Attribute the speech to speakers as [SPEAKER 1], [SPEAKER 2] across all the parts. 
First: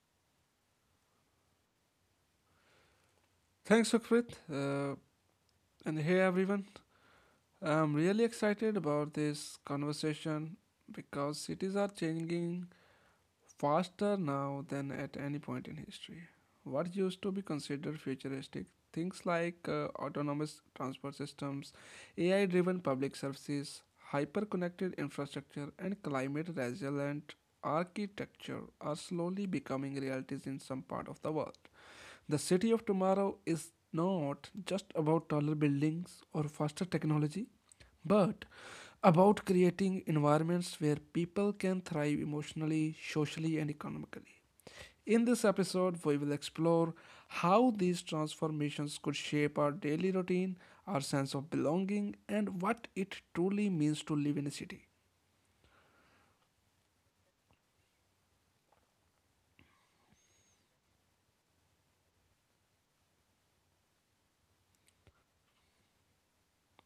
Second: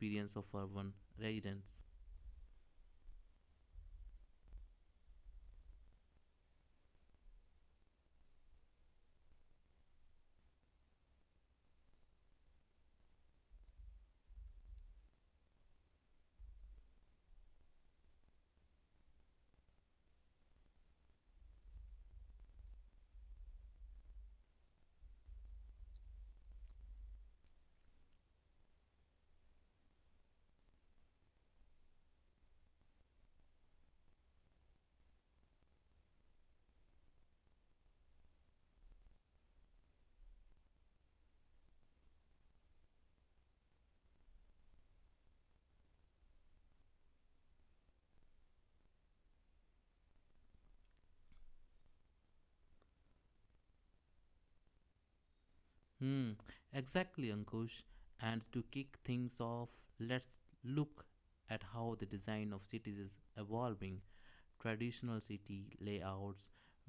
[SPEAKER 1] experience of urban residents.
[SPEAKER 2] Thanks, Sukrit. And hey, everyone. I'm really excited about this conversation because cities are changing faster now than at any point in history what used to be considered futuristic. Things like autonomous transport systems, AI driven public services, hyper connected infrastructure, and climate resilient architecture are slowly becoming realities in some part of the world. The city of tomorrow is not just about taller buildings or faster technology, but about creating environments where people can thrive emotionally, socially, and economically. In this episode, we will explore how these transformations could shape our daily routine, our sense of belonging, and what it truly means to live in a city.
[SPEAKER 1] Hmm, exactly, Ankush. And to kick things off, let's look at how the design of cities is evolving. Traditional city layouts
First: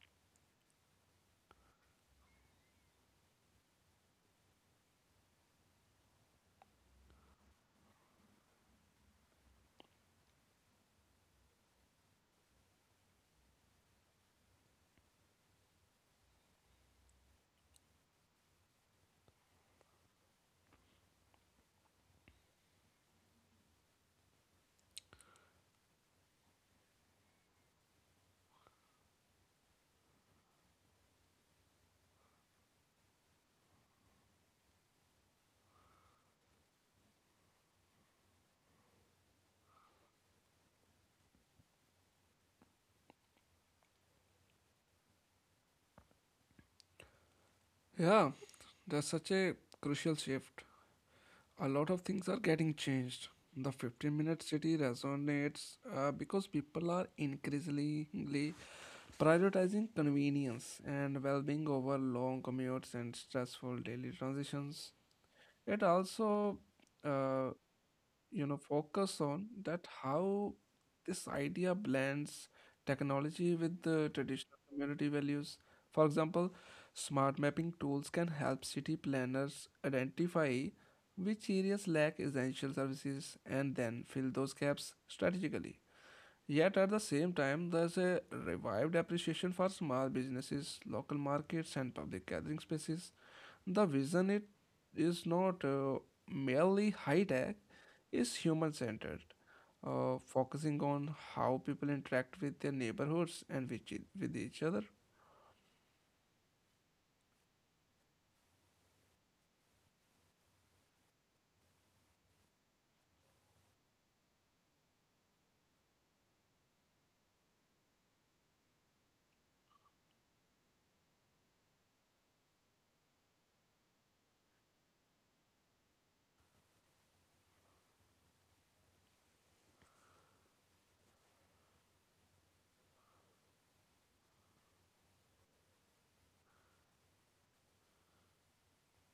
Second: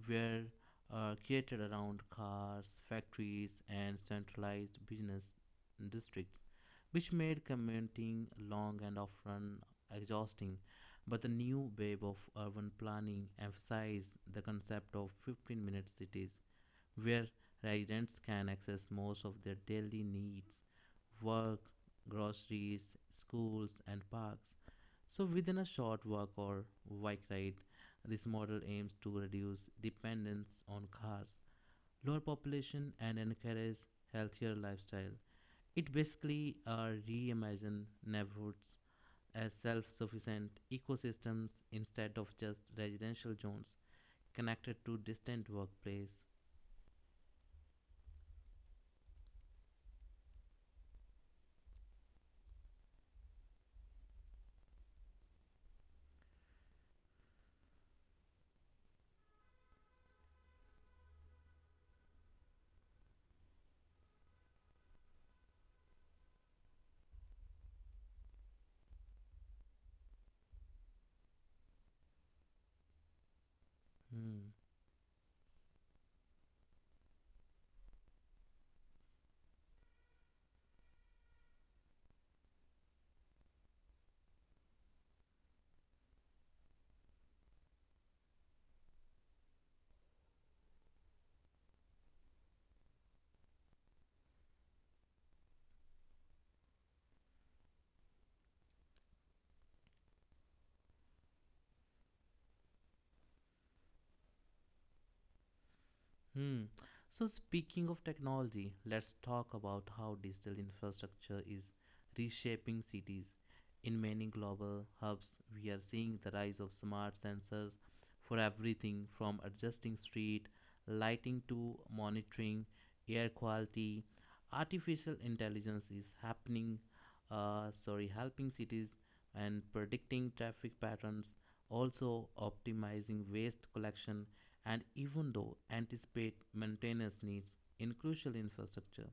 [SPEAKER 1] were created around cars, factories, and centralized business districts, which made commuting long and often exhausting. But the new wave of urban planning emphasized the concept of 15-minute cities where residents can access most of their daily needs, work, groceries, schools, and parks. So, within a short walk or bike ride, this model aims to reduce dependence on cars, lower population, and encourage healthier lifestyle. It basically reimagine neighborhoods as self-sufficient ecosystems instead of just residential zones connected to distant workplace.
[SPEAKER 2] Yeah, that's such a crucial shift. A lot of things are getting changed. The 15-minute minute city resonates because people are increasingly prioritizing convenience and well being over long commutes and stressful daily transitions. It also uh, you know focus on that how this idea blends technology with the
[SPEAKER 1] Hmm.
[SPEAKER 2] traditional community values for example smart mapping tools can help city planners identify which areas lack essential services and then fill those gaps strategically. Yet at the same time, there's a revived appreciation for small businesses, local markets, and public gathering spaces. The vision it is not merely high tech, is human centered, focusing on how people interact with their neighborhoods and with, with each other.
[SPEAKER 1] Hmm. So, speaking of technology, let's talk about how digital infrastructure is reshaping cities. In many global hubs, we are seeing the rise of smart sensors for everything from adjusting street lighting to monitoring air quality. Artificial intelligence is helping cities and predicting traffic patterns, also optimizing waste collection and even though anticipate maintenance needs in crucial infrastructure.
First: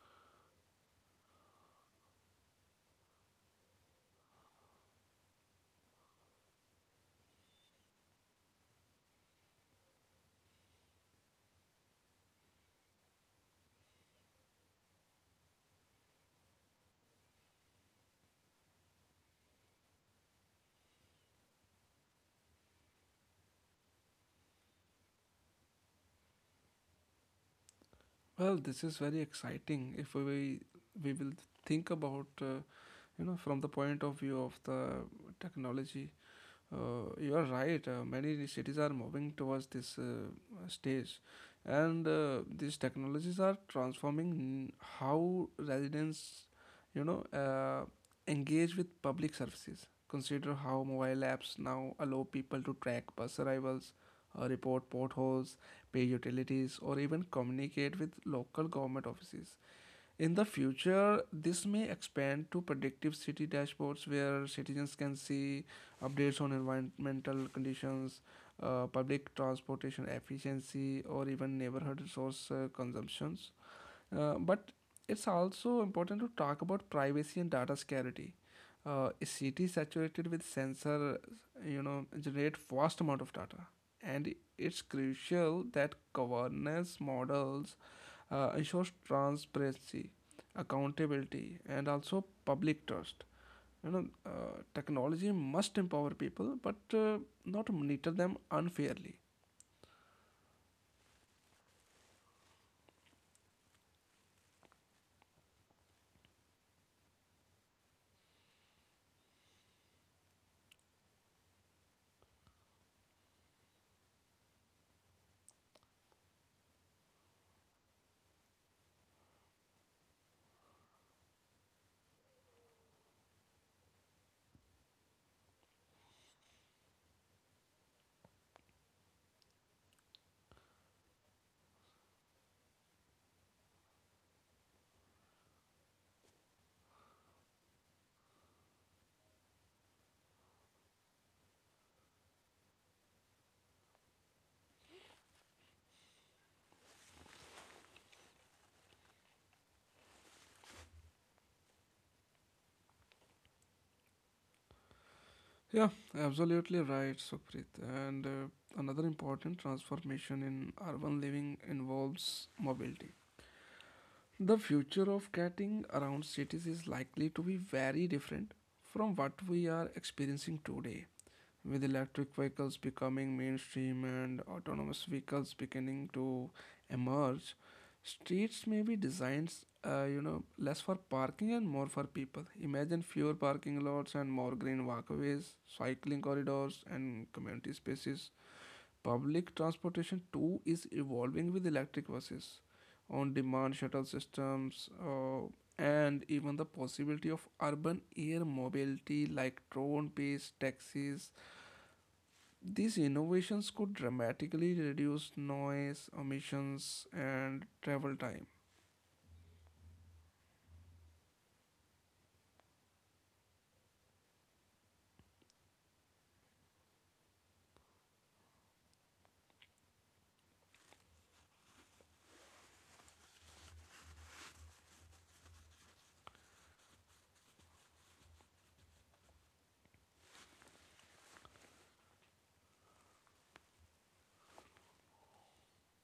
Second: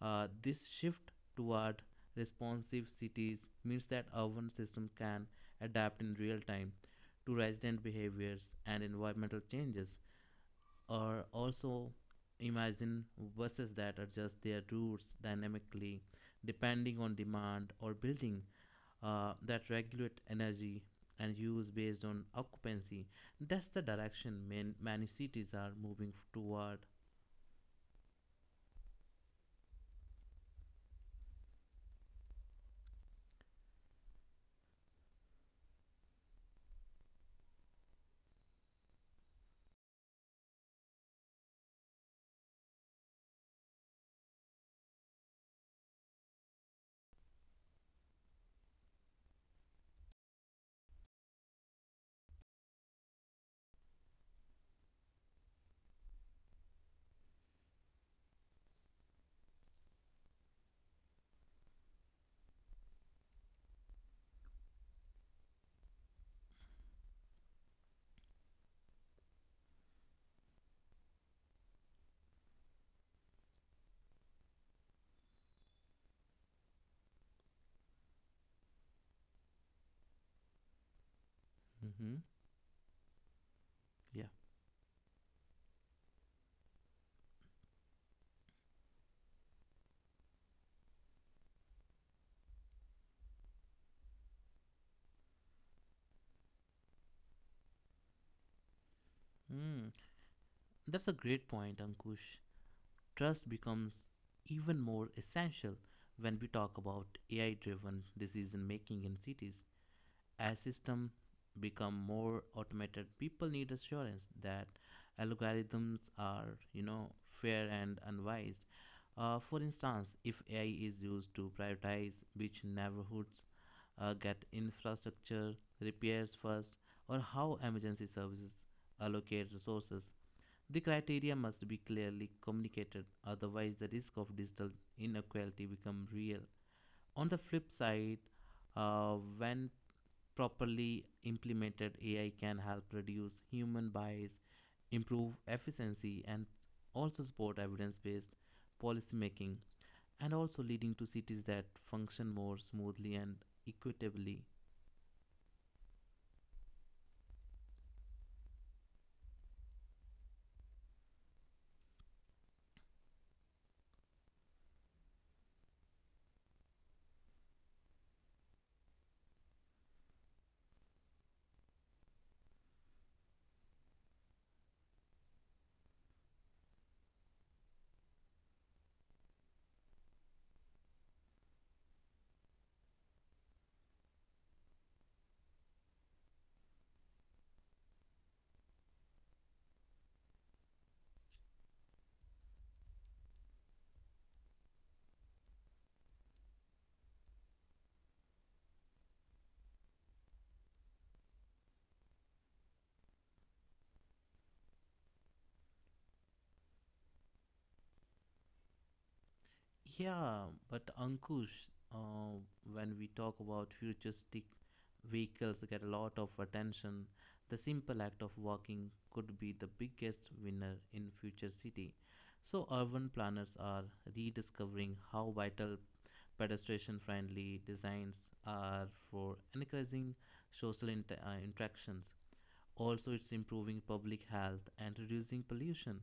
[SPEAKER 1] This shift toward responsive cities means that urban systems can adapt in real time to resident behaviors and environmental changes, or also imagine buses that adjust their routes dynamically depending on demand or building that regulate energy and use based on occupancy. That's the direction many cities are moving toward.
[SPEAKER 2] Well, this is very exciting if we will think about you know from the point of view of the technology. You're right. Many cities are moving towards this stage, and these technologies are transforming how residents, you know, engage with public services. Consider how mobile apps now allow people to track bus arrivals, report potholes, pay utilities, or even communicate with local government offices. In the future, this may expand to predictive city dashboards where citizens can see updates on environmental conditions, public transportation efficiency, or even neighborhood resource consumptions. But it's also important to talk about privacy and data security. A city saturated with sensor you know
[SPEAKER 1] Hmm.
[SPEAKER 2] generate vast amount of data,
[SPEAKER 1] Yeah.
[SPEAKER 2] and it's crucial that governance models ensures transparency, accountability, and also public trust. You know, technology must empower people, but not monitor them unfairly.
[SPEAKER 1] That's a great point, Ankush. Trust becomes even more essential when we talk about AI driven decision making in cities. As systems become more automated, people need assurance that algorithms are, you know, fair and unbiased. For instance, if AI is used to prioritize which neighborhoods get infrastructure repairs first or how emergency services allocate resources, the criteria must be clearly communicated. Otherwise, the risk of digital inequality becomes real. On the flip side, when properly implemented, AI can help reduce human bias, improve efficiency, and also support evidence based policy making and also leading to cities that function more smoothly and equitably.
[SPEAKER 2] Yeah, absolutely right, Sukhrit. And another important transformation in urban living involves mobility. The future of getting around cities is likely to be very different from what we are experiencing today, with electric vehicles becoming mainstream and autonomous vehicles beginning to emerge. Streets may be designed you know less for parking and more for people. Imagine fewer parking lots and more green walkways, cycling corridors, and community spaces. Public transportation too is evolving with electric buses, on demand shuttle systems, and even the possibility of urban air mobility like drone based taxis. These innovations could dramatically reduce noise, emissions, and travel time.
[SPEAKER 1] Yeah, but Ankush, uh, when we talk about futuristic vehicles get a lot of attention, the simple act of walking could be the biggest winner in future city. So urban planners are rediscovering how vital pedestrian friendly designs are for encouraging social interactions. Also, it's improving public health and reducing pollution.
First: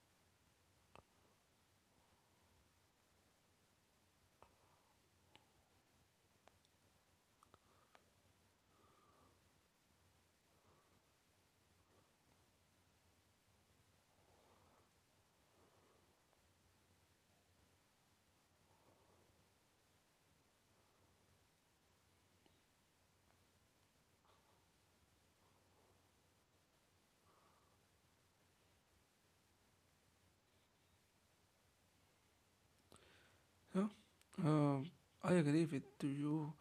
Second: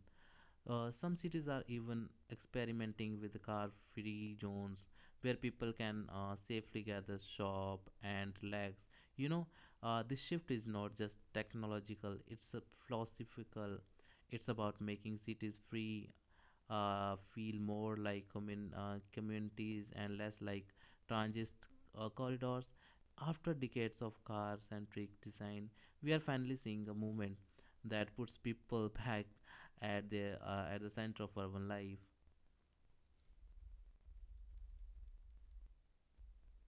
[SPEAKER 1] Some cities are even experimenting with car free zones where people can safely gather, shop, and relax. You know, this shift is not just technological, it's a philosophical. It's about making cities free, feel more like communities and less like transit corridors. After decades of car centric design, we are finally seeing a movement that puts people back at the center of urban life.
[SPEAKER 2] Yeah. Uh, I agree with you.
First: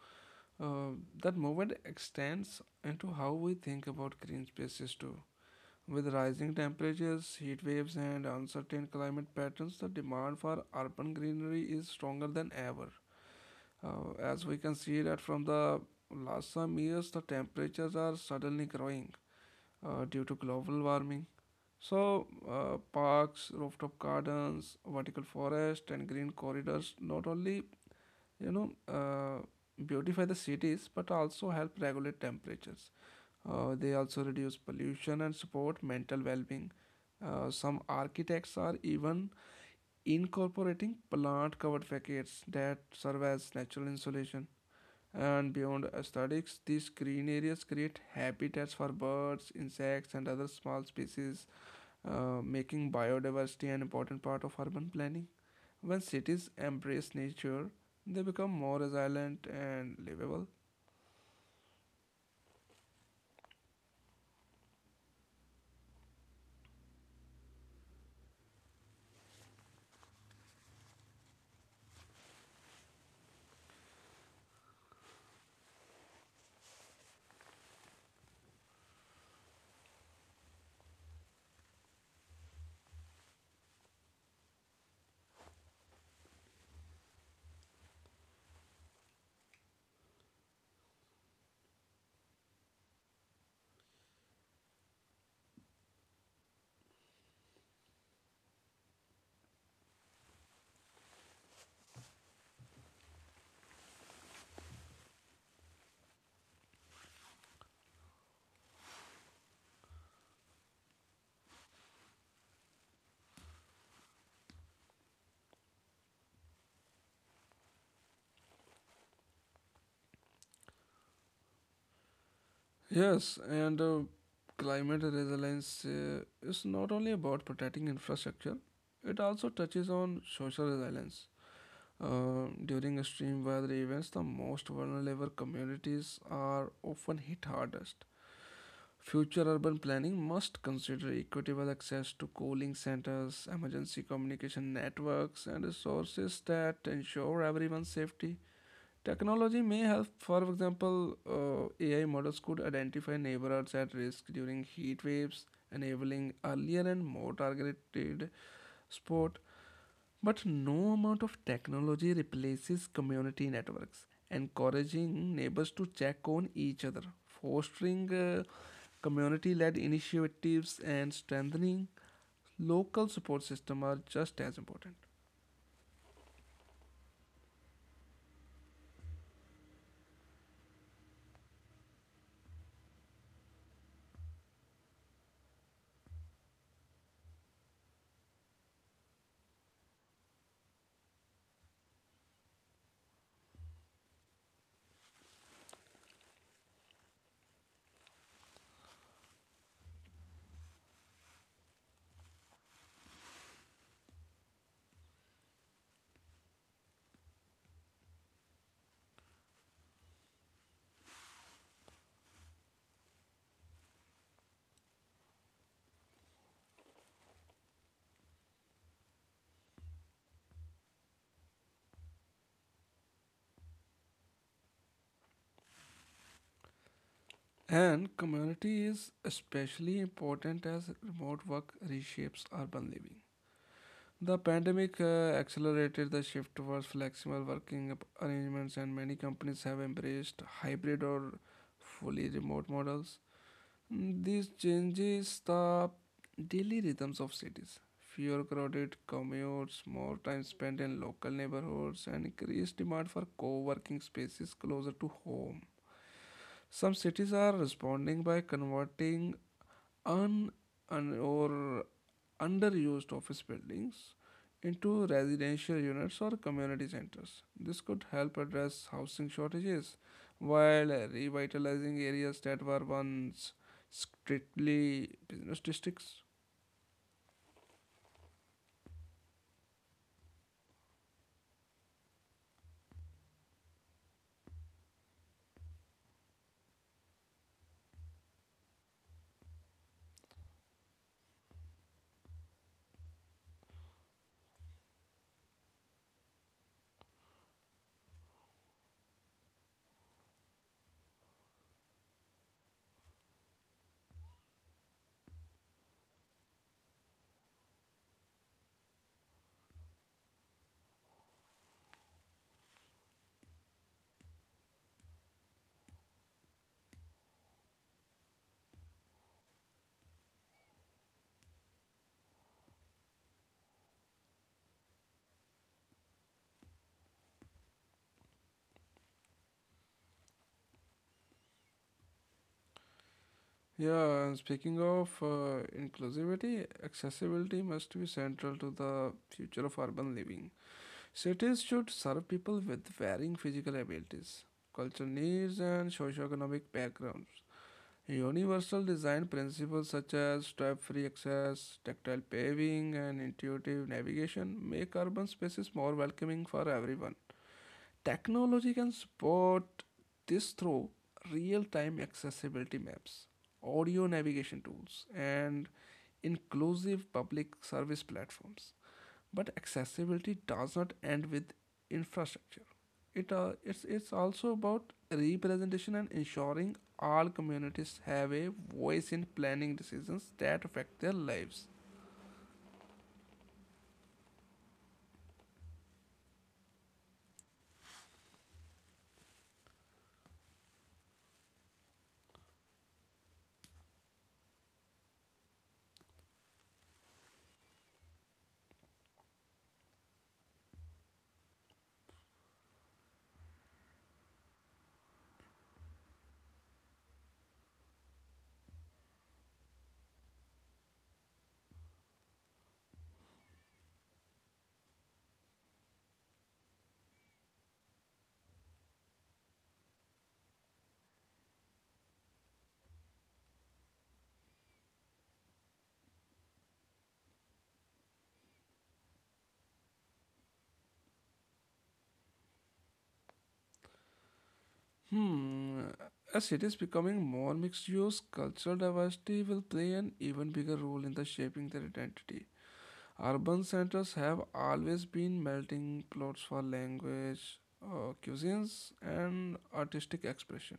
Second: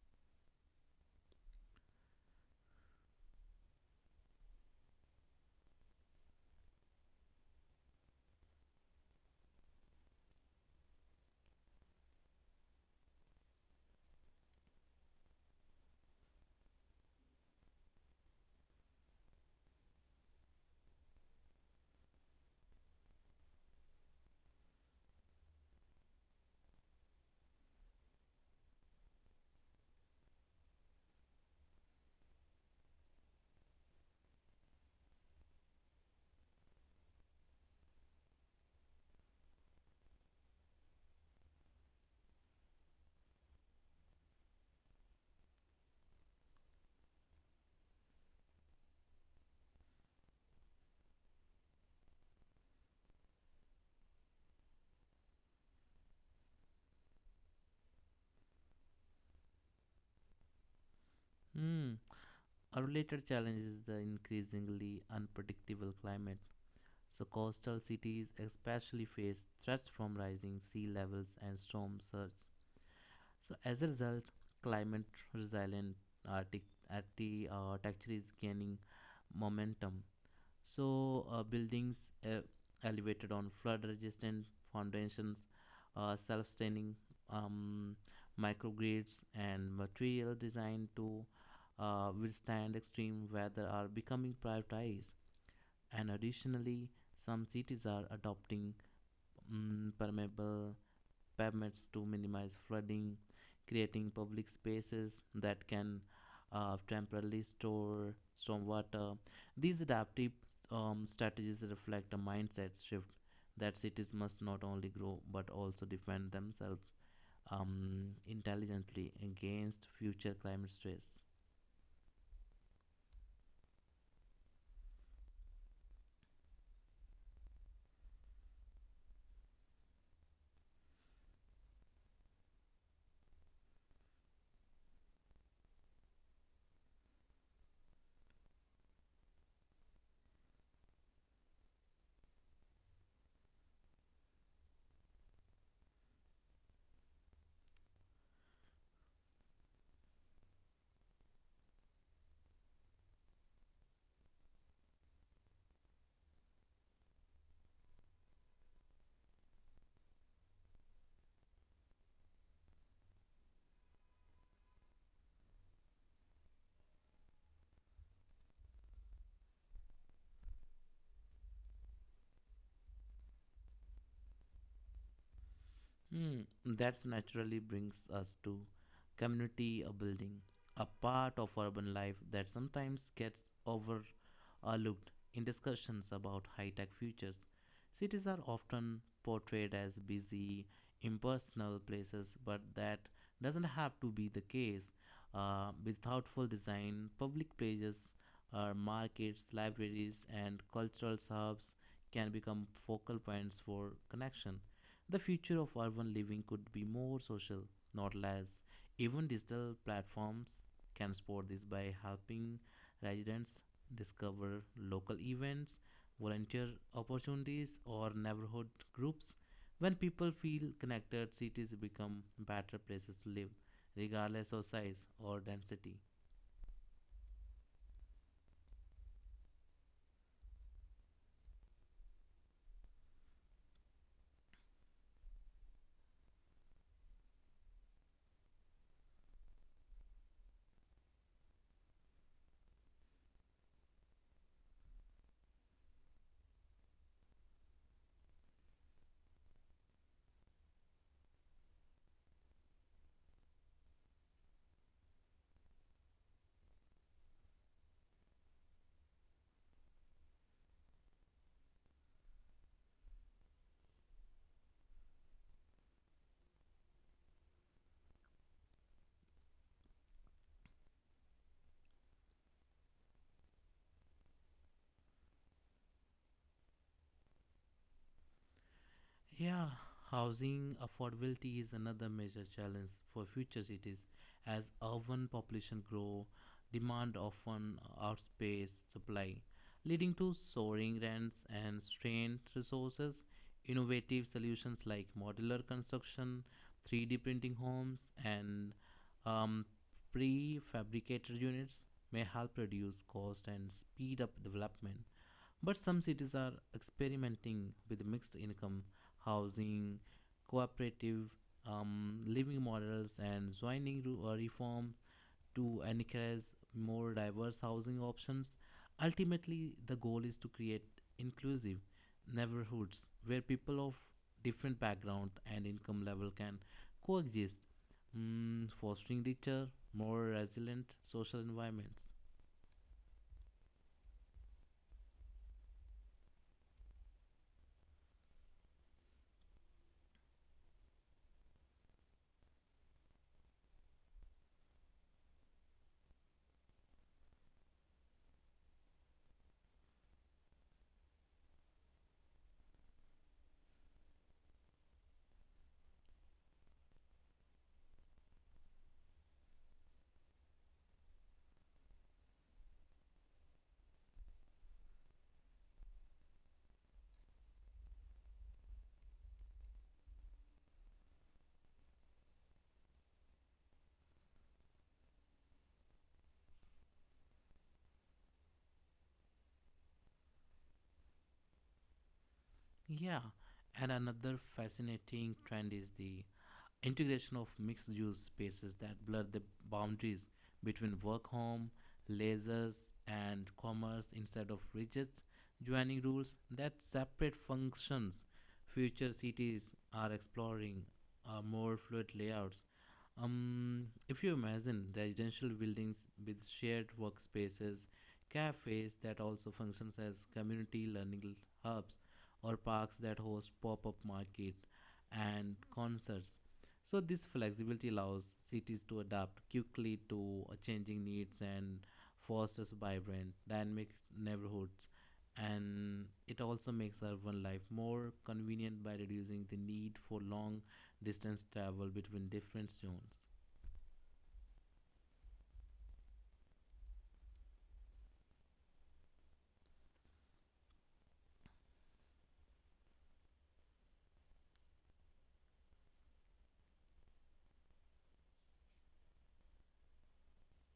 [SPEAKER 2] Uh, that movement extends into how we think about green spaces too. With rising temperatures, heat waves, and uncertain climate patterns, the demand for urban greenery is stronger than ever. As we can see that from the last some years, the temperatures are suddenly growing due to global warming. So, parks, rooftop gardens, vertical forest, and green corridors not only you know beautify the cities but also help regulate temperatures. They also reduce pollution and support mental well-being. Some architects are even incorporating plant covered facades that serve as natural insulation. And beyond aesthetics, these green areas create habitats for birds, insects, and other small species, making biodiversity an important part of urban planning. When cities embrace nature, they become more resilient and livable.
[SPEAKER 1] Hmm. A related challenge is the increasingly unpredictable climate. So coastal cities especially face threats from rising sea levels and storm surges. So as a result, climate resilient architecture, texture is gaining momentum. So buildings elevated on flood-resistant foundations, self-staining um, microgrids, and material designed to withstand extreme weather are becoming prioritized. And additionally, some cities are adopting permeable pavements to minimize flooding, creating public spaces that can temporarily store stormwater. These adaptive strategies reflect a mindset shift that cities must not only grow but also defend themselves intelligently against future climate stress.
[SPEAKER 2] Yes, and climate resilience is not only about protecting infrastructure, it also touches on social resilience. During extreme weather events, the most vulnerable communities are often hit hardest. Future urban planning must consider equitable access to cooling centers, emergency communication networks, and resources that ensure everyone's safety. Technology may help, for example, AI models could identify neighborhoods at risk during heat waves, enabling earlier and more targeted support. But no amount of technology replaces community networks, encouraging neighbors to check on each other, fostering community led initiatives, and strengthening local support system are just as important.
[SPEAKER 1] Mm, that's naturally brings us to community building, a part of urban life that sometimes gets overlooked in discussions about high tech futures. Cities are often portrayed as busy, impersonal places, but that doesn't have to be the case. With thoughtful design, public places, markets, libraries, and cultural hubs can become focal points for connection. The future of urban living could be more social, not less. Even digital platforms can support this by helping residents discover local events, volunteer opportunities, or neighborhood groups. When people feel connected, cities become better places to live, regardless of size or density.
[SPEAKER 2] And community is especially important as remote work reshapes urban living. The pandemic accelerated the shift towards flexible working arrangements, and many companies have embraced hybrid or fully remote models. Mm, these changes the daily rhythms of cities. Fewer crowded commutes, more time spent in local neighborhoods, and increased demand for co working spaces closer to home. Some cities are responding by converting un, un or underused office buildings into residential units or community centers. This could help address housing shortages while revitalizing areas that were once strictly business districts.
[SPEAKER 1] Yeah, housing affordability is another major challenge for future cities. As urban population grow, demand often outpaces supply, leading to soaring rents and strained resources. Innovative solutions like modular construction, 3D printing homes, and um, prefabricated units may help reduce cost and speed up development. But some cities are experimenting with mixed income housing, cooperative living models, and joining reform to encourage more diverse housing options. Ultimately, the goal is to create inclusive neighborhoods where people of different background and income level can coexist, mm, fostering richer, more resilient social environments.
[SPEAKER 2] Yeah, and speaking of inclusivity, accessibility must be central to the future of urban living. Cities should serve people with varying physical abilities, cultural needs, and socioeconomic backgrounds. Universal design principles such as step free access, tactile paving, and intuitive navigation make urban spaces more welcoming for everyone. Technology can support this through real time accessibility maps, audio navigation tools, and inclusive public service platforms. But accessibility does not end with infrastructure. It's also about representation and ensuring all communities have a voice in planning decisions that affect their lives.
[SPEAKER 1] Yeah, and another fascinating trend is the integration of mixed use spaces that blur the boundaries between work home leisures and commerce instead of rigid joining rules that separate functions. Future cities are exploring more fluid layouts. If you imagine residential buildings with shared workspaces, cafes that also functions as community learning hubs, or parks that host pop-up market and concerts. So this flexibility allows cities to adapt quickly to changing needs and fosters vibrant, dynamic neighborhoods, and it also makes urban life more convenient by reducing the need for long distance travel between different zones.
[SPEAKER 2] Hmm, as cities becoming more mixed use, cultural diversity will play an even bigger role in the shaping their identity. Urban centers have always been melting plots for language, cuisines, and artistic expression.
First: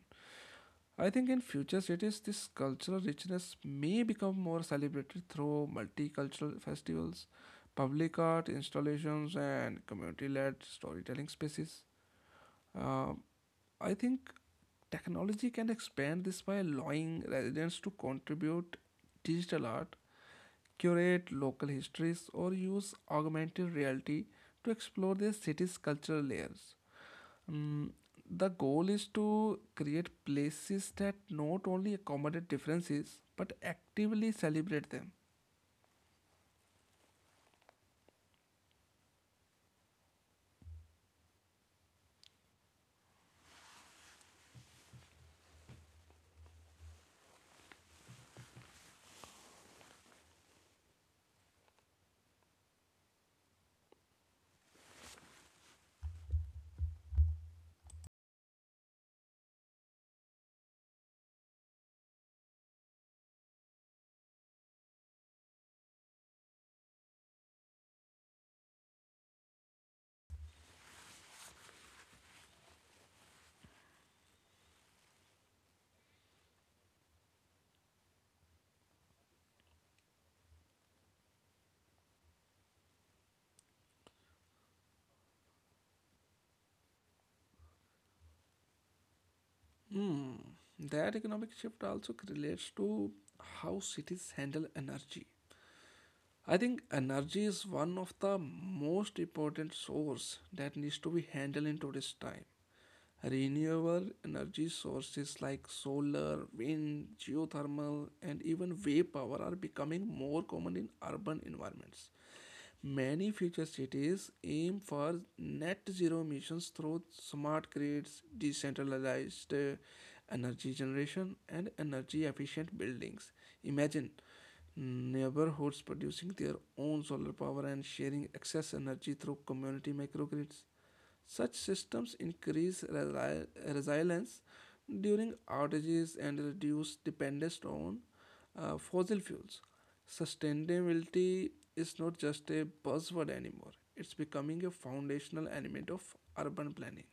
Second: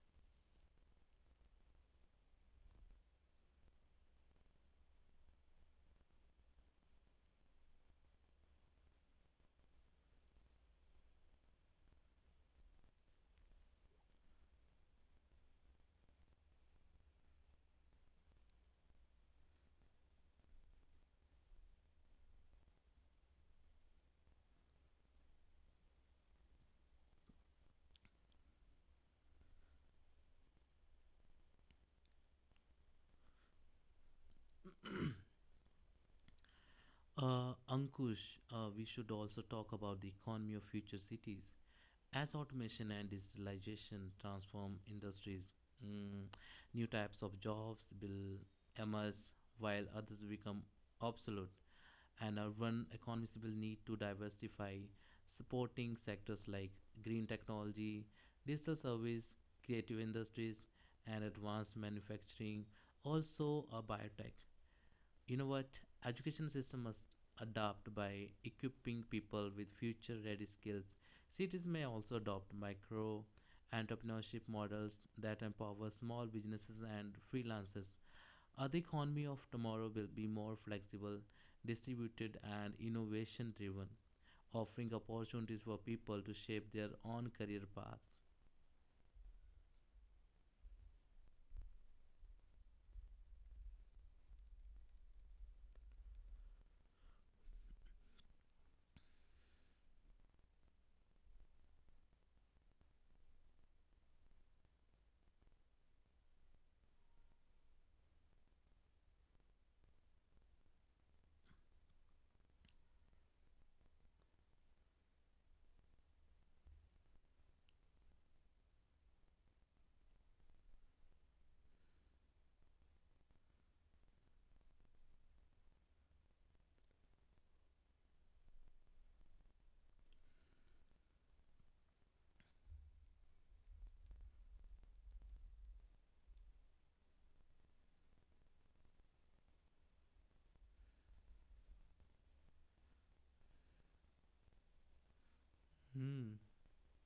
[SPEAKER 2] I think in future cities, this cultural richness may become more celebrated through multicultural festivals, public art installations, and community led storytelling spaces. Uh, I think technology can expand this by allowing residents to contribute digital art, curate local histories, or use augmented reality to explore their city's cultural layers. Mm, the goal is to create places that not only accommodate differences but actively celebrate them.
[SPEAKER 1] Ankush, we should also talk about the economy of future cities. As automation and digitalization transform industries, mm, new types of jobs will emerge while others become obsolete, and urban economies will need to diversify, supporting sectors like green technology, digital service, creative industries, and advanced manufacturing, also a biotech. You know what, education system must adopt by equipping people with future ready skills. Cities may also adopt micro entrepreneurship models that empower small businesses and freelancers. Uh, the economy of tomorrow will be more flexible, distributed and innovation driven, offering opportunities for people to shape their own career paths.
[SPEAKER 2] That economic shift also relates to how cities handle energy. I think energy is one of the most important source that needs to be handled in today's time. Renewable energy sources like solar, wind, geothermal, and even wave power are becoming more common in urban environments. Many future cities aim for net zero emissions through smart grids, decentralized energy generation, and energy efficient buildings. Imagine neighborhoods producing their own solar power and sharing excess energy through community microgrids. Such systems increase resilience during outages and reduce dependence on fossil fuels. Sustainability is not just a buzzword anymore, it's becoming a foundational element of
[SPEAKER 1] Hmm.
[SPEAKER 2] urban planning.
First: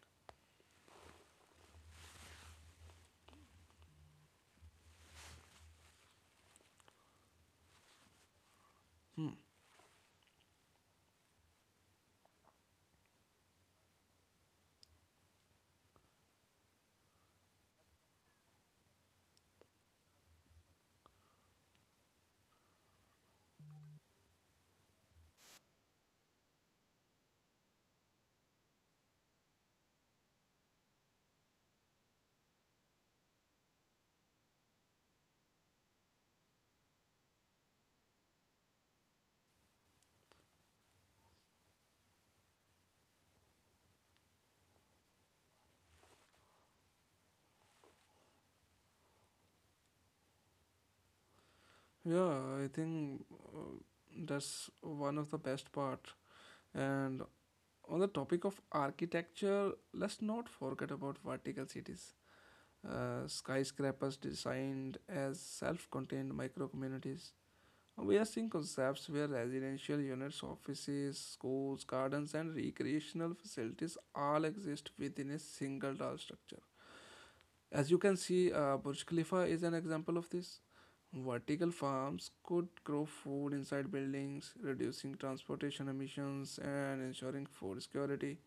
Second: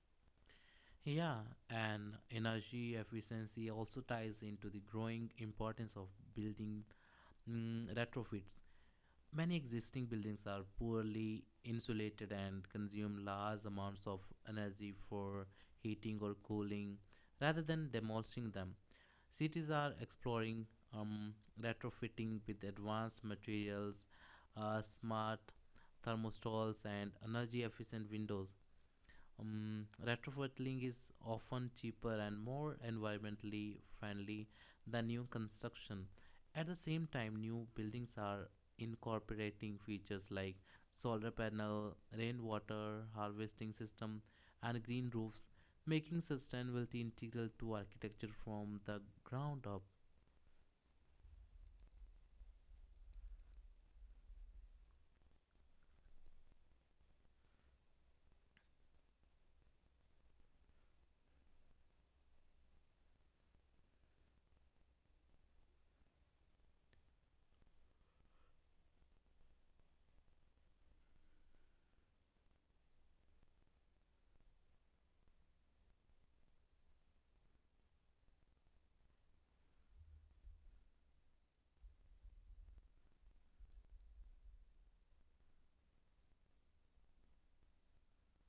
[SPEAKER 1] Yeah, and energy efficiency also ties into the growing importance of building, mm, retrofits.
[SPEAKER 2] Hmm.
[SPEAKER 1] Many existing buildings are poorly insulated and consume large amounts of energy for heating or cooling. Rather than demolishing them, cities are exploring um, retrofitting with advanced materials, smart thermostals, and energy efficient windows. Retrofitting is often cheaper and more environmentally friendly than new construction. At the same time, new buildings are incorporating features like solar panel, rainwater harvesting system, and green roofs, making sustainability integral to architecture from the ground up.
[SPEAKER 2] Yeah, I think uh, that's one of the best part. And on the topic of architecture, let's not forget about vertical cities. Skyscrapers designed as self contained micro communities. We are seeing concepts where residential units, offices, schools, gardens, and recreational facilities all exist within a single tall structure. As you can see, Burj Khalifa is an example of this. Vertical farms could grow food inside buildings, reducing transportation emissions and ensuring food security.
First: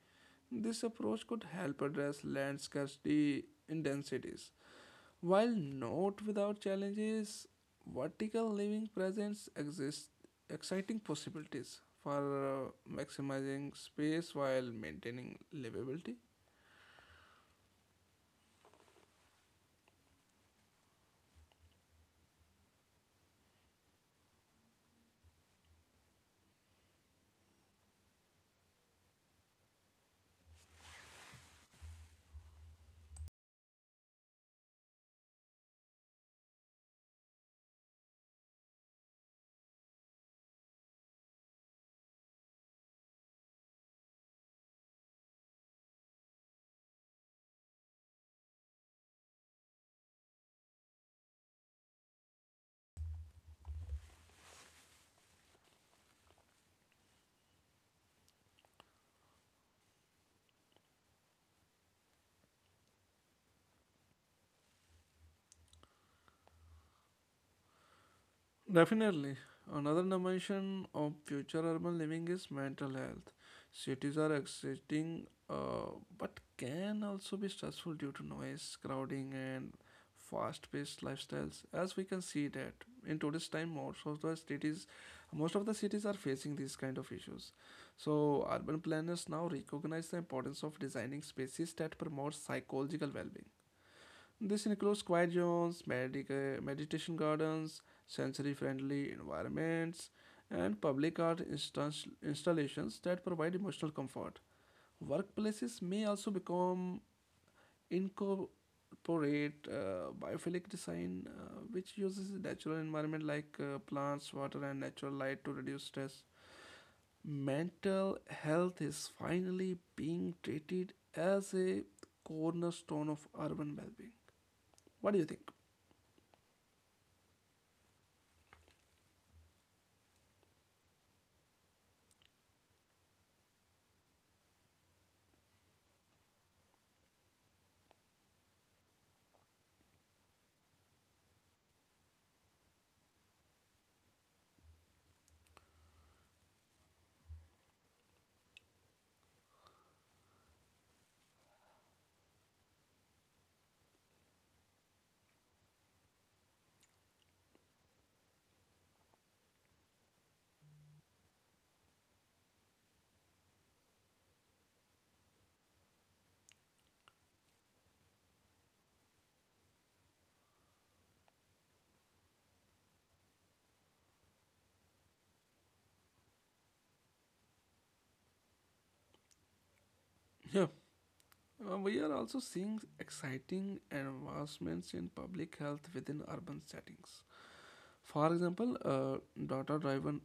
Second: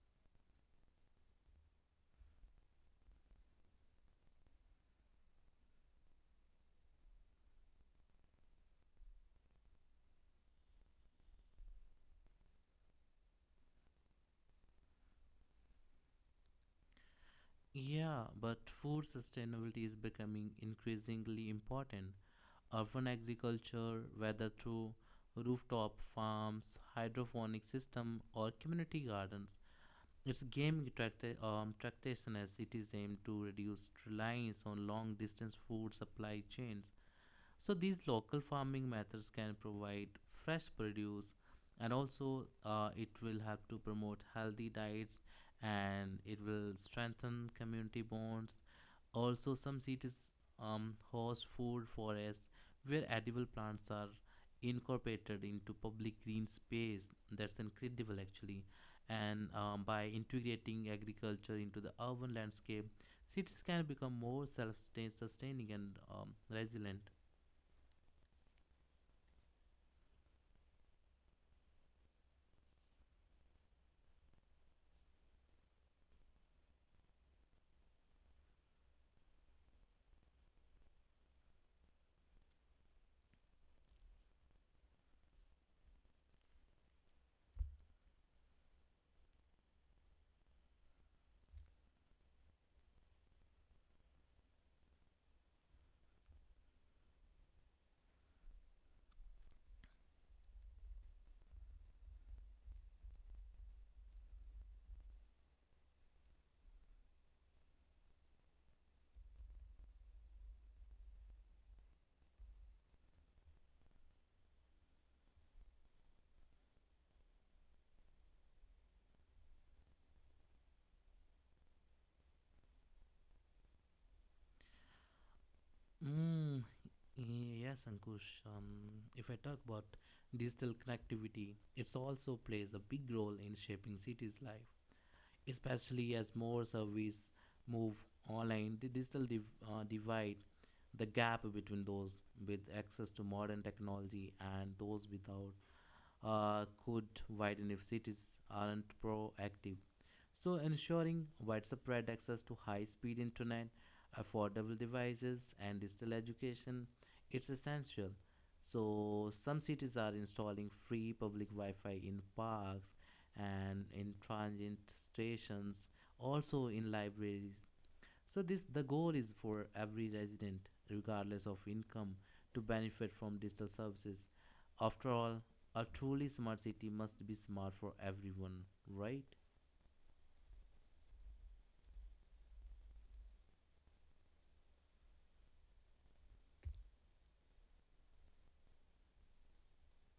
[SPEAKER 2] This approach could help address land scarcity in dense cities. While not without challenges, vertical living presents exist exciting possibilities for maximizing space while maintaining livability.
[SPEAKER 1] Yeah, but food sustainability is becoming increasingly important. Urban agriculture, whether through rooftop farms, hydroponic system, or community gardens, it's gaining traction as it is aimed to reduce reliance on long-distance food supply chains. So these local farming methods can provide fresh produce and also it will help to promote healthy diets and it will strengthen community bonds. Also some cities host food forests where edible plants are incorporated into public green space. That's incredible actually. And by integrating agriculture into the urban landscape, cities can become more self-sustaining and resilient.
[SPEAKER 2] Definitely. Another dimension of future urban living is mental health. Cities are exciting, but can also be stressful due to noise, crowding, and fast-paced lifestyles. As we can see that in today's time, most of the cities are facing these kind of issues. So urban planners now recognize the importance of designing spaces that promote psychological well-being. This includes quiet zones, meditation gardens, sensory friendly environments, and public art installations that provide emotional comfort. Workplaces may also become incorporate biophilic design, which uses natural environment like plants, water, and natural light to reduce stress. Mental health is finally being treated as a cornerstone of urban well being. What do you think?
[SPEAKER 1] Mm, yes, Ankush. If I talk about digital connectivity, it also plays a big role in shaping cities' life, especially as more services move online. The divide, the gap between those with access to modern technology and those without could widen if cities aren't proactive. So, ensuring widespread access to high speed internet, affordable devices, and digital education, it's essential. So, some cities are installing free public Wi Fi in parks and in transit stations, also in libraries. So this the goal is for every resident, regardless of income, to benefit from digital services. After all, a truly smart city must be smart for everyone, right?
[SPEAKER 2] Yeah. We are also seeing exciting advancements in public health within urban settings. For example, data driven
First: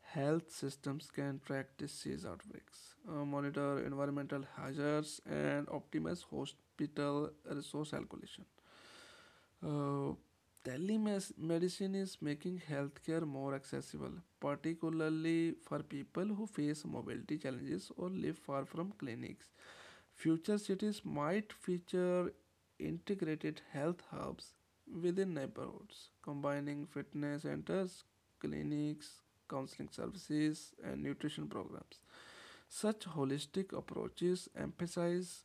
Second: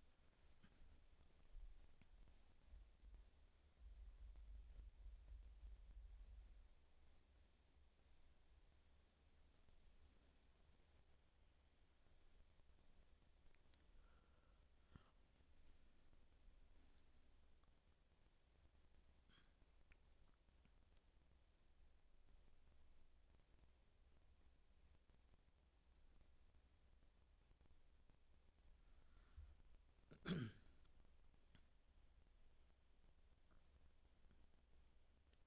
[SPEAKER 2] health systems can track disease outbreaks, monitor environmental hazards, and optimize hospital resource allocation. Uh, Telemedicine is making healthcare more accessible, particularly for people who face mobility challenges or live far from clinics. Future cities might feature integrated health hubs within neighborhoods, combining fitness centers, clinics, counseling services, and nutrition programs. Such holistic approaches emphasize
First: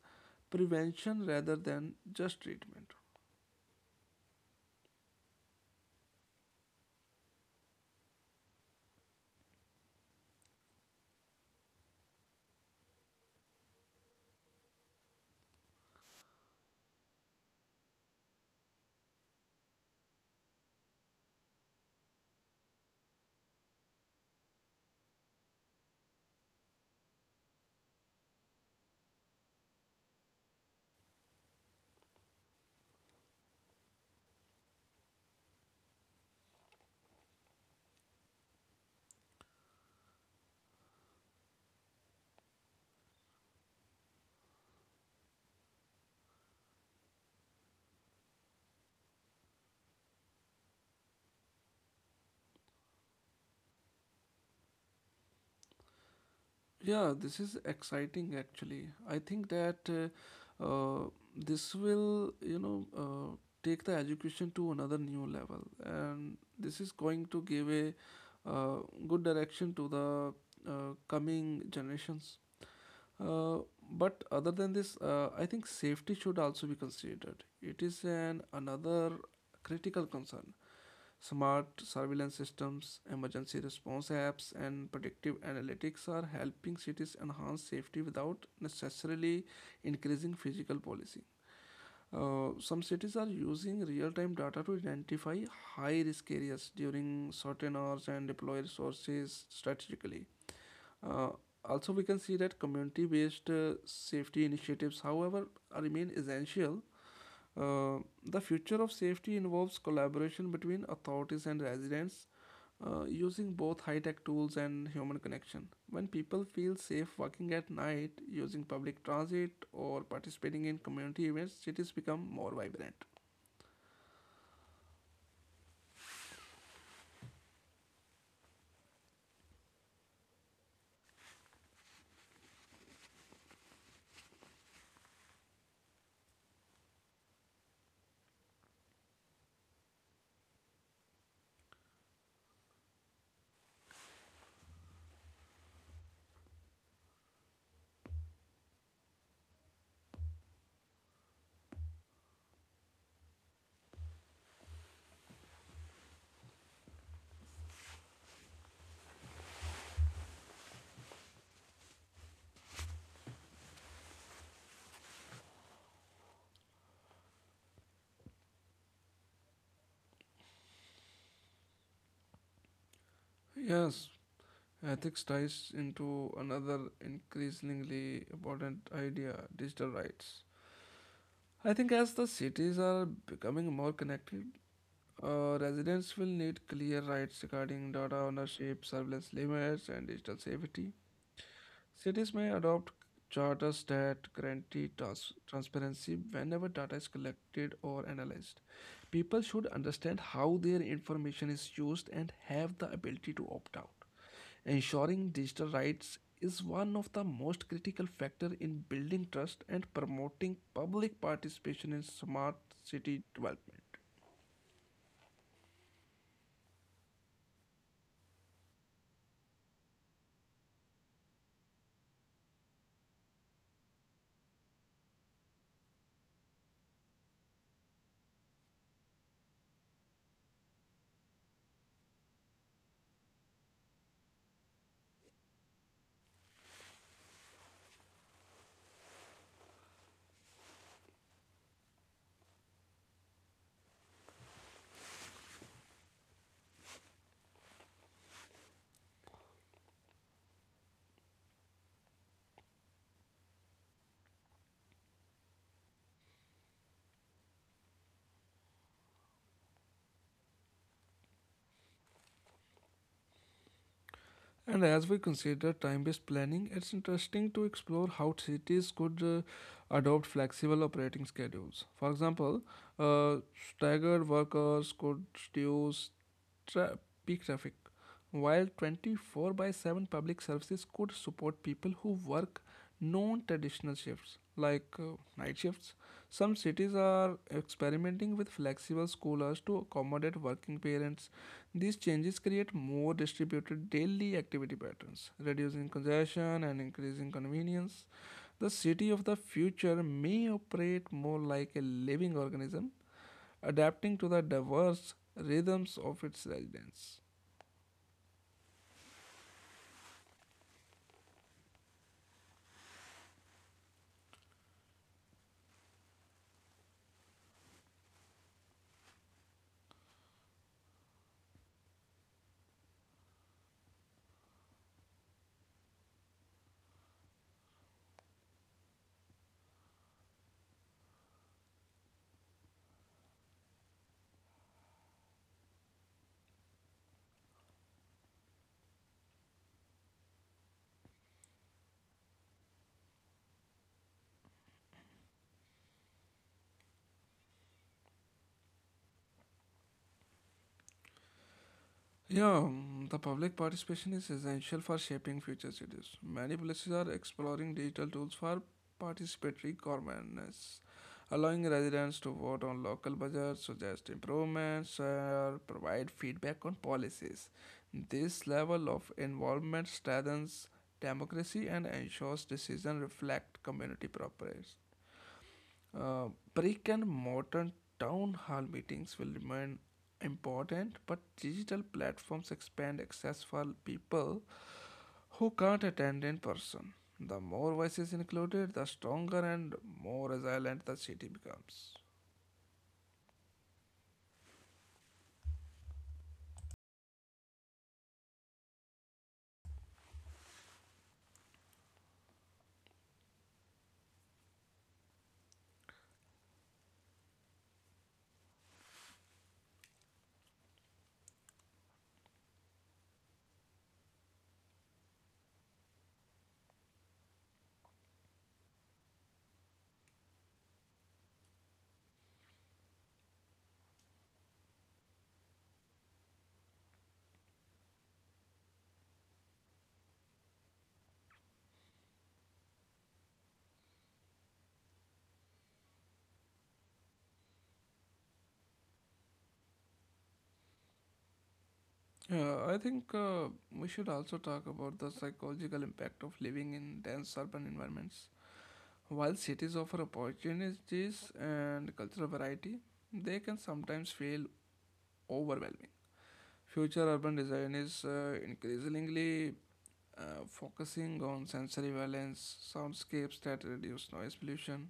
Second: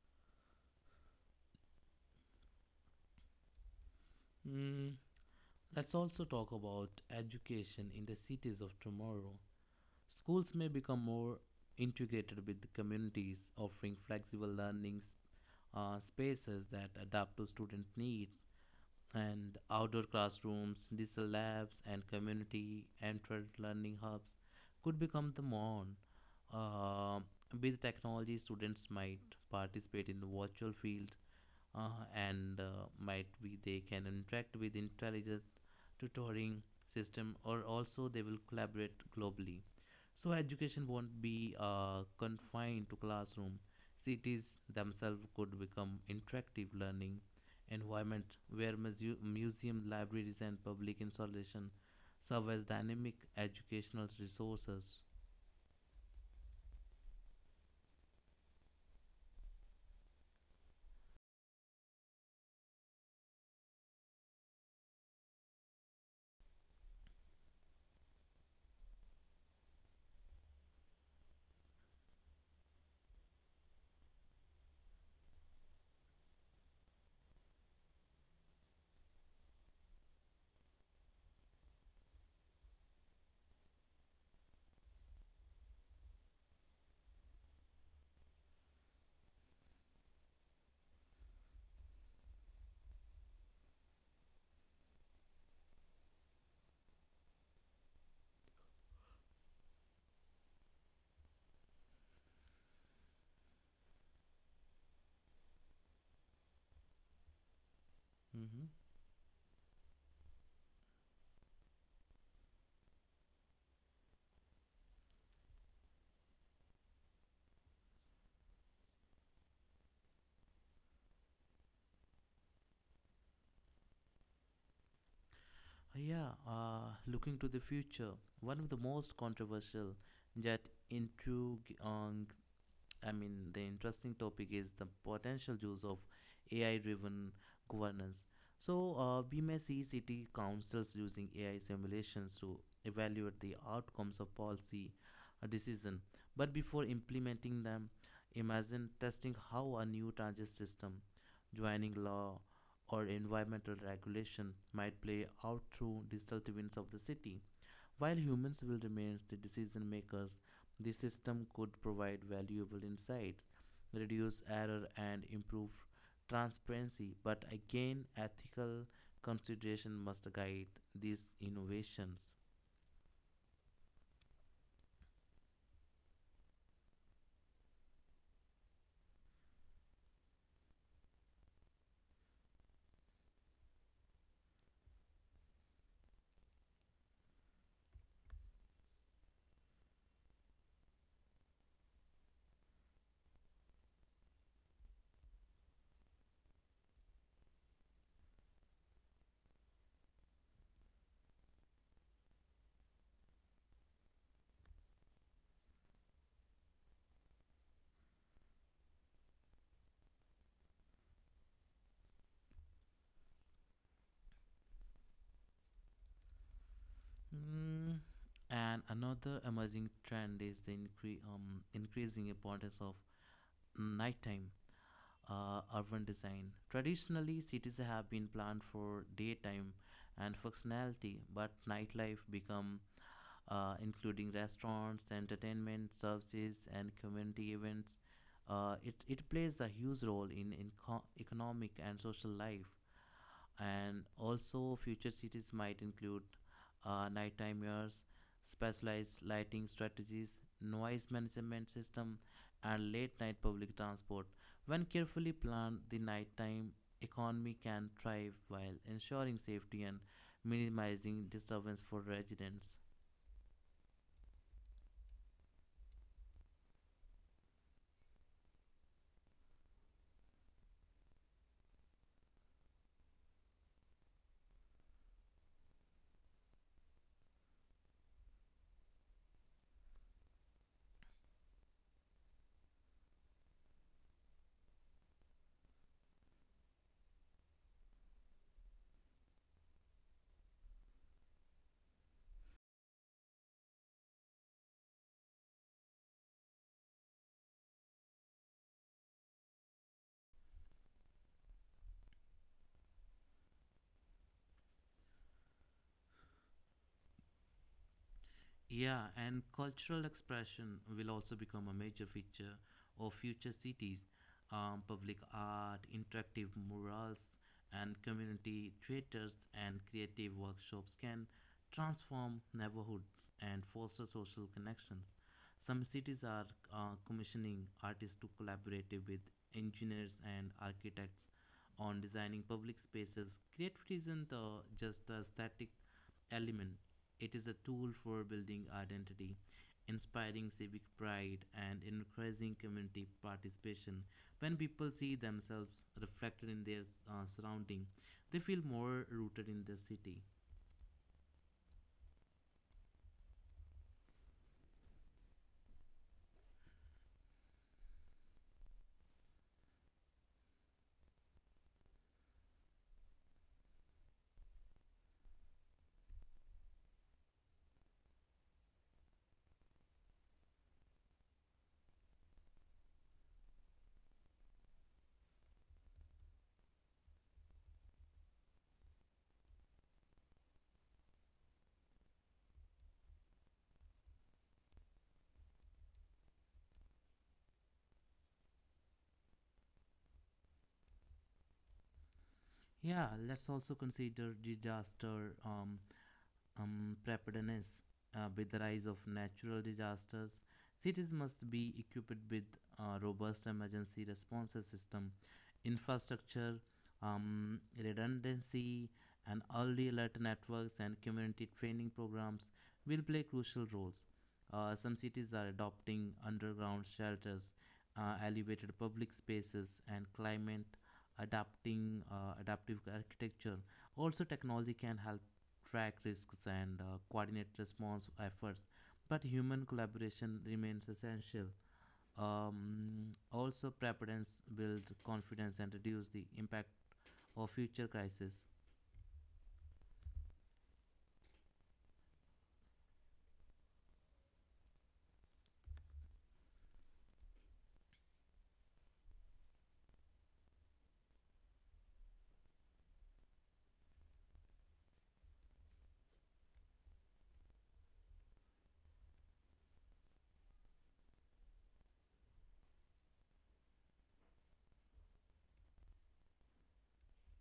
[SPEAKER 2] prevention rather than just treatment.
[SPEAKER 1] Mm, let's also talk about education in the cities of tomorrow. Schools may become more integrated with the communities, offering flexible spaces that adapt to student needs, and outdoor classrooms, digital labs, and community entered learning hubs could become the norm. Uh, with technology, students might participate in the virtual field, uh, and might be they can interact with intelligent tutoring system or also they will collaborate globally, so education won't be confined to classroom. Cities themselves could become interactive learning environment where museum, libraries, and public installation serve as dynamic educational resources.
[SPEAKER 2] Yeah, this is exciting actually. I think that uh, uh, this will, you know, take the education to another new level, and this is going to give a uh, good direction to the coming generations. Uh, but other than this, I think safety should also be considered. It is an another critical concern. Smart surveillance systems, emergency response apps, and predictive analytics are helping cities enhance safety without necessarily increasing physical policing. Some cities are using real time data to identify high risk areas during certain hours and deploy resources strategically. Uh, Also, we can see that community based safety initiatives, however, remain essential. Uh, the
[SPEAKER 1] Mhm.
[SPEAKER 2] future of safety involves collaboration between authorities and residents, using both high tech tools and human connection. When people feel safe walking at night, using public transit, or participating in community events, cities become more vibrant.
[SPEAKER 1] Yeah, looking to the future, one of the most controversial yet intriguing, I mean, the interesting topic is the potential use of AI-driven governance. So we may see city councils using AI simulations to evaluate the outcomes of policy decision. But before implementing them, imagine testing how a new transit system joining law or environmental regulation might play out through digital twins of the city. While humans will remain the decision makers, the system could provide valuable insights, reduce error, and improve transparency. But again, ethical consideration must guide these innovations.
[SPEAKER 2] Yes, ethics ties into another increasingly important idea digital rights. I think as the cities are becoming more connected, residents will need clear rights regarding data ownership, surveillance limits, and digital safety. Cities may adopt charters that guarantee transparency whenever data is collected or analyzed. People should understand how their information is used and have the ability to opt out. Ensuring digital rights is one of the most critical factors in building trust and promoting public participation in smart city development.
[SPEAKER 1] Mm, and another emerging trend is the increasing importance of nighttime urban design. Traditionally, cities have been planned for daytime and functionality, but nightlife become including restaurants, entertainment services, and community events. It plays a huge role in, economic and social life, and also future cities might include nighttime mirrors, specialized lighting strategies, noise management system and late night public transport. When carefully planned, the nighttime economy can thrive while ensuring safety and minimizing disturbance for residents.
[SPEAKER 2] And as we consider time based planning, it's interesting to explore how cities could adopt flexible operating schedules. For example, uh, staggered workers could reduce tra- peak traffic, while 24 by 7 public services could support people who work non traditional shifts like night shifts. Some cities are experimenting with flexible school hours to accommodate working parents. These changes create more distributed daily activity patterns, reducing congestion and increasing convenience. The city of the future may operate more like a living organism, adapting to the diverse rhythms of its residents.
[SPEAKER 1] Yeah, and cultural expression will also become a major feature of future cities. Public art, interactive murals, and community theaters and creative workshops can transform neighborhoods and foster social connections. Some cities are commissioning artists to collaborate with engineers and architects on designing public spaces. Creativity isn't just an aesthetic element, it is a tool for building identity, inspiring civic pride, and encouraging community participation. When people see themselves reflected in their surrounding, they feel more rooted in the city.
[SPEAKER 2] Yeah, the public participation is essential for shaping future cities. Many places are exploring digital tools for participatory governance, allowing residents to vote on local budgets, suggest improvements, or provide feedback on policies. This level of involvement strengthens democracy and ensures decisions reflect community progress. Uh, Brick and modern town hall meetings will remain important, but digital platforms expand access for people who can't attend in person. The more voices included, the stronger and more resilient the city becomes.
[SPEAKER 1] Yeah, let's also consider disaster unpreparedness. With the rise of natural disasters, cities must be equipped with a robust emergency response system, infrastructure, redundancy, and early alert networks and community training programs will play crucial roles. Some cities are adopting underground shelters, elevated public spaces and climate adapting adaptive architecture. Also technology can help track risks and coordinate response efforts, but human collaboration remains essential. Also preparedness builds confidence and reduce the impact of future crises.
[SPEAKER 2] Yeah, I think we should also talk about the psychological impact of living in dense urban environments. While cities offer opportunities and cultural variety, they can sometimes feel overwhelming. Future urban design is increasingly focusing on sensory balance, soundscapes that reduce noise pollution,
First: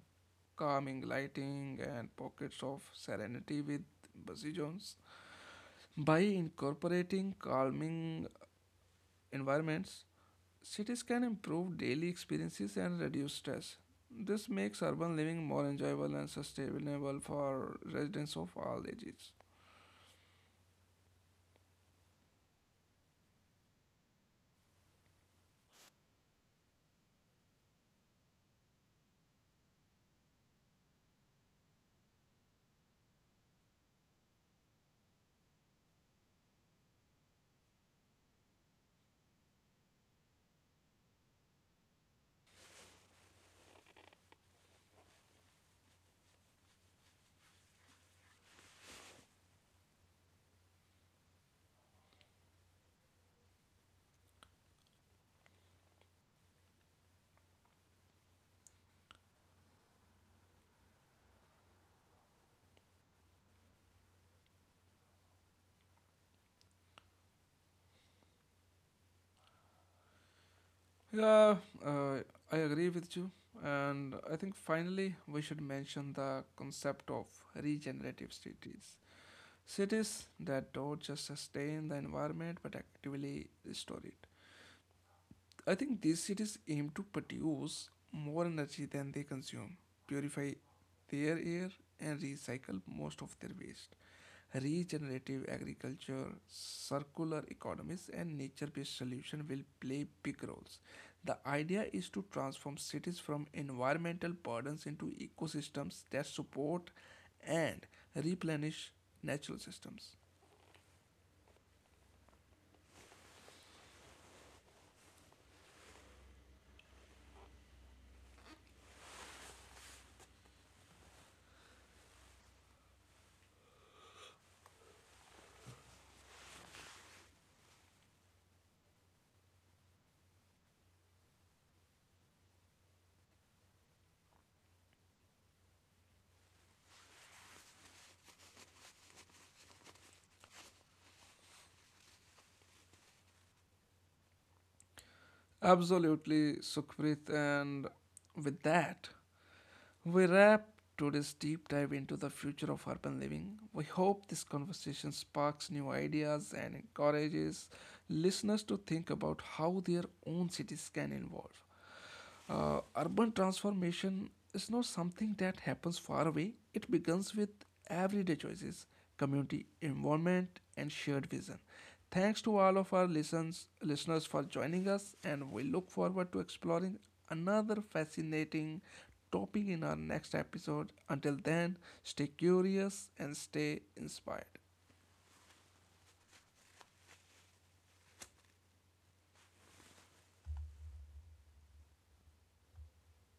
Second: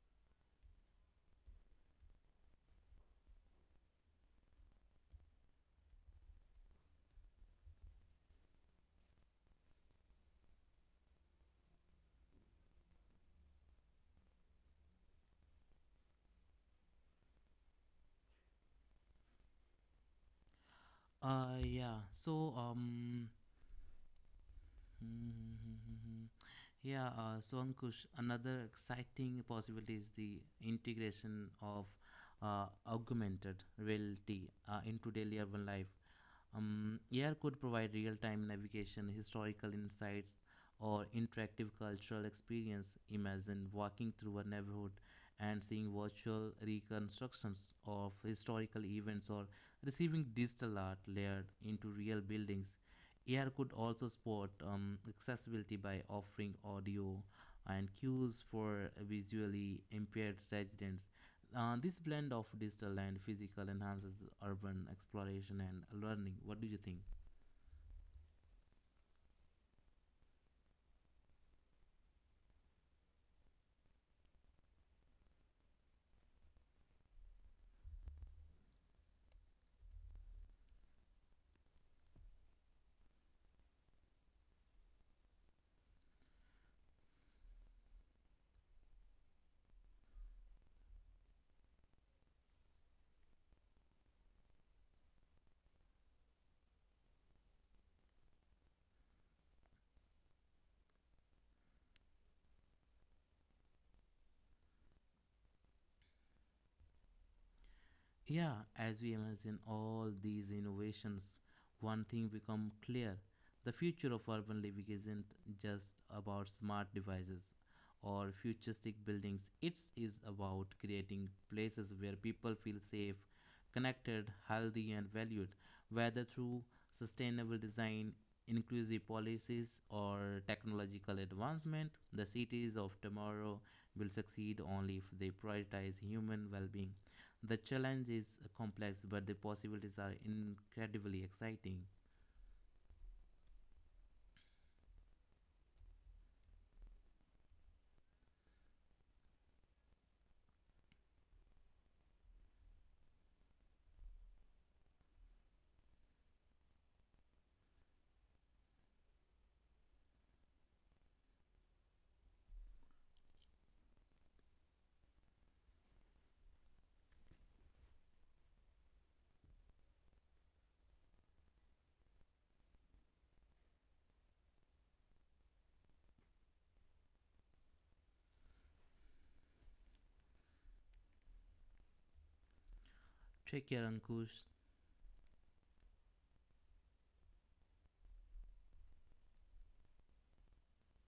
[SPEAKER 2] calming lighting, and pockets of serenity with busy zones. By incorporating calming environments, cities can improve daily experiences and reduce stress. This makes urban living more enjoyable and sustainable for residents of all ages.
[SPEAKER 1] uh yeah so um Mhm. Yeah, so Ankush, another exciting possibility is the integration of augmented reality into daily urban life. AR could provide real time navigation, historical insights, or interactive cultural experience. Imagine walking through a neighborhood and seeing virtual reconstructions of historical events or receiving digital art layered into real buildings. AR could also support accessibility by offering audio and cues for visually impaired residents. This blend of digital and physical enhances urban exploration and learning. What do you think?
[SPEAKER 2] Yeah, uh, I agree with you. And I think finally we should mention the concept of regenerative cities. Cities that don't just sustain the environment but actively restore it. I think these cities aim to produce more energy than they consume, purify their air, and recycle most of their waste. Regenerative agriculture, circular economies, and nature based solutions will play big roles. The idea is to transform cities from environmental burdens into ecosystems that support and replenish natural systems.
[SPEAKER 1] Yeah, as we imagine all these innovations, one thing become clear. The future of urban living isn't just about smart devices or futuristic buildings. It is about creating places where people feel safe, connected, healthy and valued, whether through sustainable design, inclusive policies or technological advancement. The cities of tomorrow will succeed only if they prioritize human well-being. The challenge is complex, but the possibilities are incredibly exciting.
[SPEAKER 2] Absolutely, Sukhpreet. And with that, we wrap today's deep dive into the future of urban living. We hope this conversation sparks new ideas and encourages listeners to think about how their own cities can evolve. Urban transformation is not something that happens far away. It begins with everyday choices, community involvement, and shared vision. Thanks to all of our listeners for joining us, and we look forward to exploring another fascinating topic in our next episode. Until then, stay curious and stay inspired.
[SPEAKER 1] Take care, Ankush.